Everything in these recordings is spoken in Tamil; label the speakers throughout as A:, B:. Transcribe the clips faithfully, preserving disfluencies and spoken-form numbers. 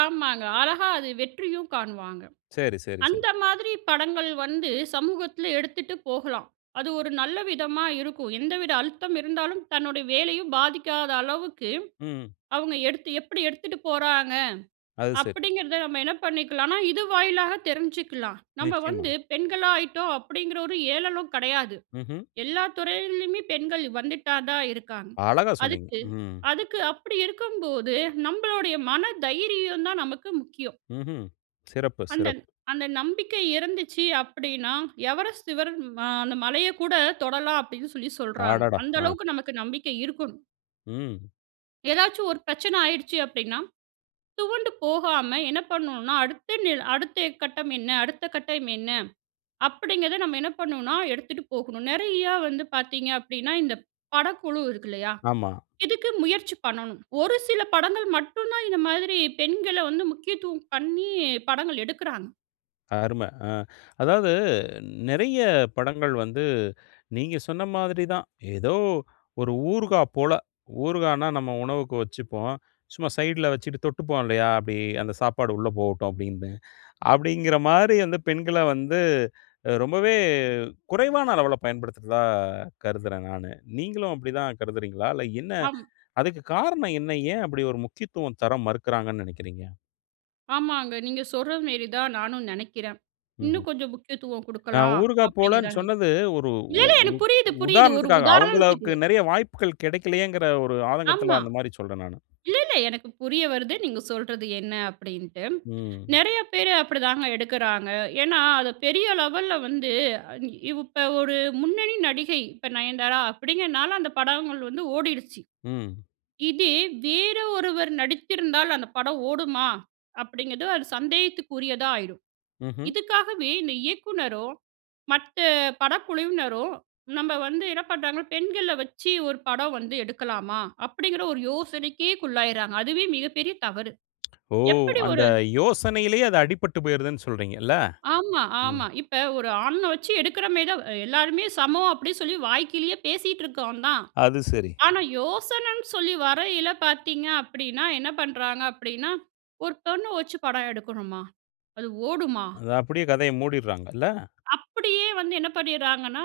A: ஆமாங்க. அழகா அது வெற்றியும் காணுவாங்க.
B: சரி, சரி, சரி.
A: அந்த மாதிரி படங்கள் வந்து சமூகத்தில எடுத்துட்டு போகலாம். அது ஒரு நல்ல விதமா இருக்கும். எந்தவித அழுத்தம் இருந்தாலும், தன்னுடைய வேலையும் பாதிக்காத அளவுக்கு,
B: ம்.
A: அவுங்க எடுத்து எப்பிடி எடுத்துட்டு போறாங்க.
B: அது சரி.
A: அப்பிடிங்கிறத நம்ம என்ன பண்ணிக்கலான்னா, இது வாயிலாக தெரிஞ்சுக்கலாம். நம்ம
B: நிச்சயமா.
A: வந்து பெண்களா ஆயிட்டோம். அப்பிடிங்கிற ஒரு ஏளளம் கிடையாது.
B: ம்ஹ்ம்.
A: எல்லா துறையிலயுமே பெண்கள் வந்துட்டா தான் இருக்காங்க.
B: அழகா சொன்னீங்க.
A: அதுக்கு,
B: ம்.
A: அதுக்கு அப்பிடி இருக்கும்போது, நம்மளுடைய மன தைரியந்தான் நமக்கு முக்கியம்.
B: ம்ஹ்ம். சிறப்பு,
A: அந்தந்
B: சிறப்பு.
A: அந்த நம்பிக்கை இருந்துச்சு. அப்பிடின்னா எவரெஸ்ட் சிவரம் அ அந்த மலையக் கூட தொடலாம் அப்பிடின்னு சொல்லி சொல்றாங்க.
B: அடடா!
A: அந்த
B: ஆ.
A: அளவுக்கு நமக்கு நம்பிக்கை இருக்கணும்.
B: ம்.
A: ஏதாச்சும் ஒரு பிரச்சனை ஆயிடுச்சு. அப்பிடின்னா, துவண்டு போகாம, என்ன பண்ணுனா, அடுத்து நில் அடுத்து கட்டம் என்ன? அடுத்த கட்டம் என்ன? அப்பிடிங்கிறத நம்ம என்ன பண்ணணுனா, எடுத்துட்டு போகணும். நிறையா வந்து பார்த்தீங்க அப்பிடின்னா, இந்த படக்குழு இருக்கு இல்லயா!
B: ஆமா.
A: இதுக்கு முயற்சி பண்ணணும். ஒரு சில படங்கள் மட்டும் தான், இந்த மாதிரி பெண்கள வந்து முக்கியத்துவம் பண்ணி, படங்கள் எடுக்கிறாங்க.
B: அரும. அ அதாவது நிறைய படங்கள் வந்து, நீங்க சொன்ன மாதிரி தான். ஏதோ ஒரு ஊறுகா போல. ஊறுகான்னா, நம்ம உணவுக்கு வச்சிப்போம். சும்மா சைட்ல வச்சிட்டு தொட்டுப்போம், இல்லயா! அப்பிடி அந்த சாப்பாடு உள்ளே போகட்டும், அப்பிடின்னு. அப்பிடிங்கிறமாரி வந்து பெண்கள வந்து அ ரொம்பவே குறைவான அளவுல பயன்படுத்துறதா கருதுறேன் நானு. நீங்களும் அப்பிடி தான் கருதுறீங்களா? இல்ல என்ன?
A: அம்
B: அதுக்கு காரணம் என்ன? ஏன் அப்பிடி ஒரு முக்கியத்துவம் தர மறுக்கிறாங்கன்னு நினைக்கிறீங்க?
A: ஆமாங்க. நீங்க சொல்றதுமேரி தான் நானும் நினைக்கிறேன்.
B: ம்ஹ்ம்.
A: இன்னும் கொஞ்சம் முக்கியத்துவம்
B: நான்
A: குடுக்கலாம்.
B: ஊறுகா
A: அப்பிடிங்கிறதா
B: போலன்னு
A: நினை
B: சொன்னது ஒரு
A: இல்ல,
B: உ
A: இல்ல
B: உ
A: எனக்கு புரியுது புரியுது. ஒரு
B: உதாரணத்துக்காக,
A: உதாரணத்துக்கு
B: அவுங்களவுக்கு நிறைய வாய்ப்புகள் கிடைக்கவில்லயேங்கிற
A: அ.
B: ஒரு
A: ஆமா.
B: ஆதங்கத்தில அந்தமாரி சொல்றேன் நானு.
A: இல்ல, இல்ல எனக்கு புரிய வருது. நீங்க சொல்றது என்ன அப்பிடின்ட்டு.
B: ம்.
A: நிறைய பேர் அப்பிடிதாங்க எடுக்கறாங்க. ஏன்னா, அது பெரிய லெவல்ல வந்து, அ இ இப்போ ஒரு முன்னணி நடிகை இப்ப நயன்தாரா அப்பிடிங்கிறனால அந்த படங்கள் வந்து ஓடிடுச்சு.
B: ம்.
A: இதே வேற ஒருவர் நடித்திருந்தால் அந்த படம் ஓடுமா! அப்பிடிங்கிறது அது சந்தேகத்துக்குரியதா ஆயிரும்.
B: ம்ஹ்ம்.
A: இதுக்காகவே இந்த இயக்குனரும், மற்ற படக்குழுவினரும் நம்ம வந்து என்ன பண்றாங்க? பெண்கள வச்சு ஒரு படம் வந்து எடுக்கலாமா? அப்பிடிங்கிற ஒரு யோசனைக்கே குள்ளாயிறாங்க. அதுவே மிகப்பெரிய தவறு.
B: ஓ!
A: எப்படி
B: அந்த
A: ஒரு
B: யோசனையிலேயே அது அடிப்பட்டு போயிருதுன்னு சொல்றீங்க. இல்ல!
A: ஆமா.
B: ம்.
A: ஆமா. இப்ப ஒரு ஆண் அ வச்சு எடுக்கிறமேரி தான் எல்லாருமே சமம் அப்பிடி சொல்லி வாய்க்கிழிய பேசிட்டு இருக்கோம் தான்.
B: அது சரி.
A: ஆனா, யோசனன்னு சொல்லி வரயில பார்த்தீங்க அப்பிடின்னா, என்ன பண்றாங்க அப்பிடின்னா ஒரு பெண்ண வச்சு படம் எடுக்கணுமா? அது ஓடுமா?
B: அது அப்பிடியே கதைய மூடிட்றாங்க, இல்ல!
A: அப்பிடியே வந்து என்ன பண்ணிறாங்கன்னா,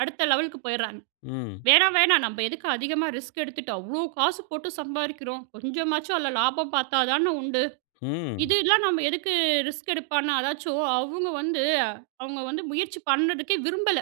A: அடுத்த லெவலுக்கு போயிறாங்க.
B: ம்.
A: வேணாம், வேணாம் நம்ம எதுக்கு அதிகமாக ரிஸ்க் எடுத்துட்டு, அவ்ளோ காசு போட்டு சம்பாதிக்கிறோம். கொஞ்சமாச்சும் அதில லாபம் பார்த்தா தான உண்டு.
B: ம்.
A: இது எல்லாம் நம்ம எதுக்கு ரிஸ்க் எடுப்பான்னா! அதாச்சும் அவுங்க வந்து அவுங்க வந்து முயற்சி பண்றதுக்கே விரும்பல.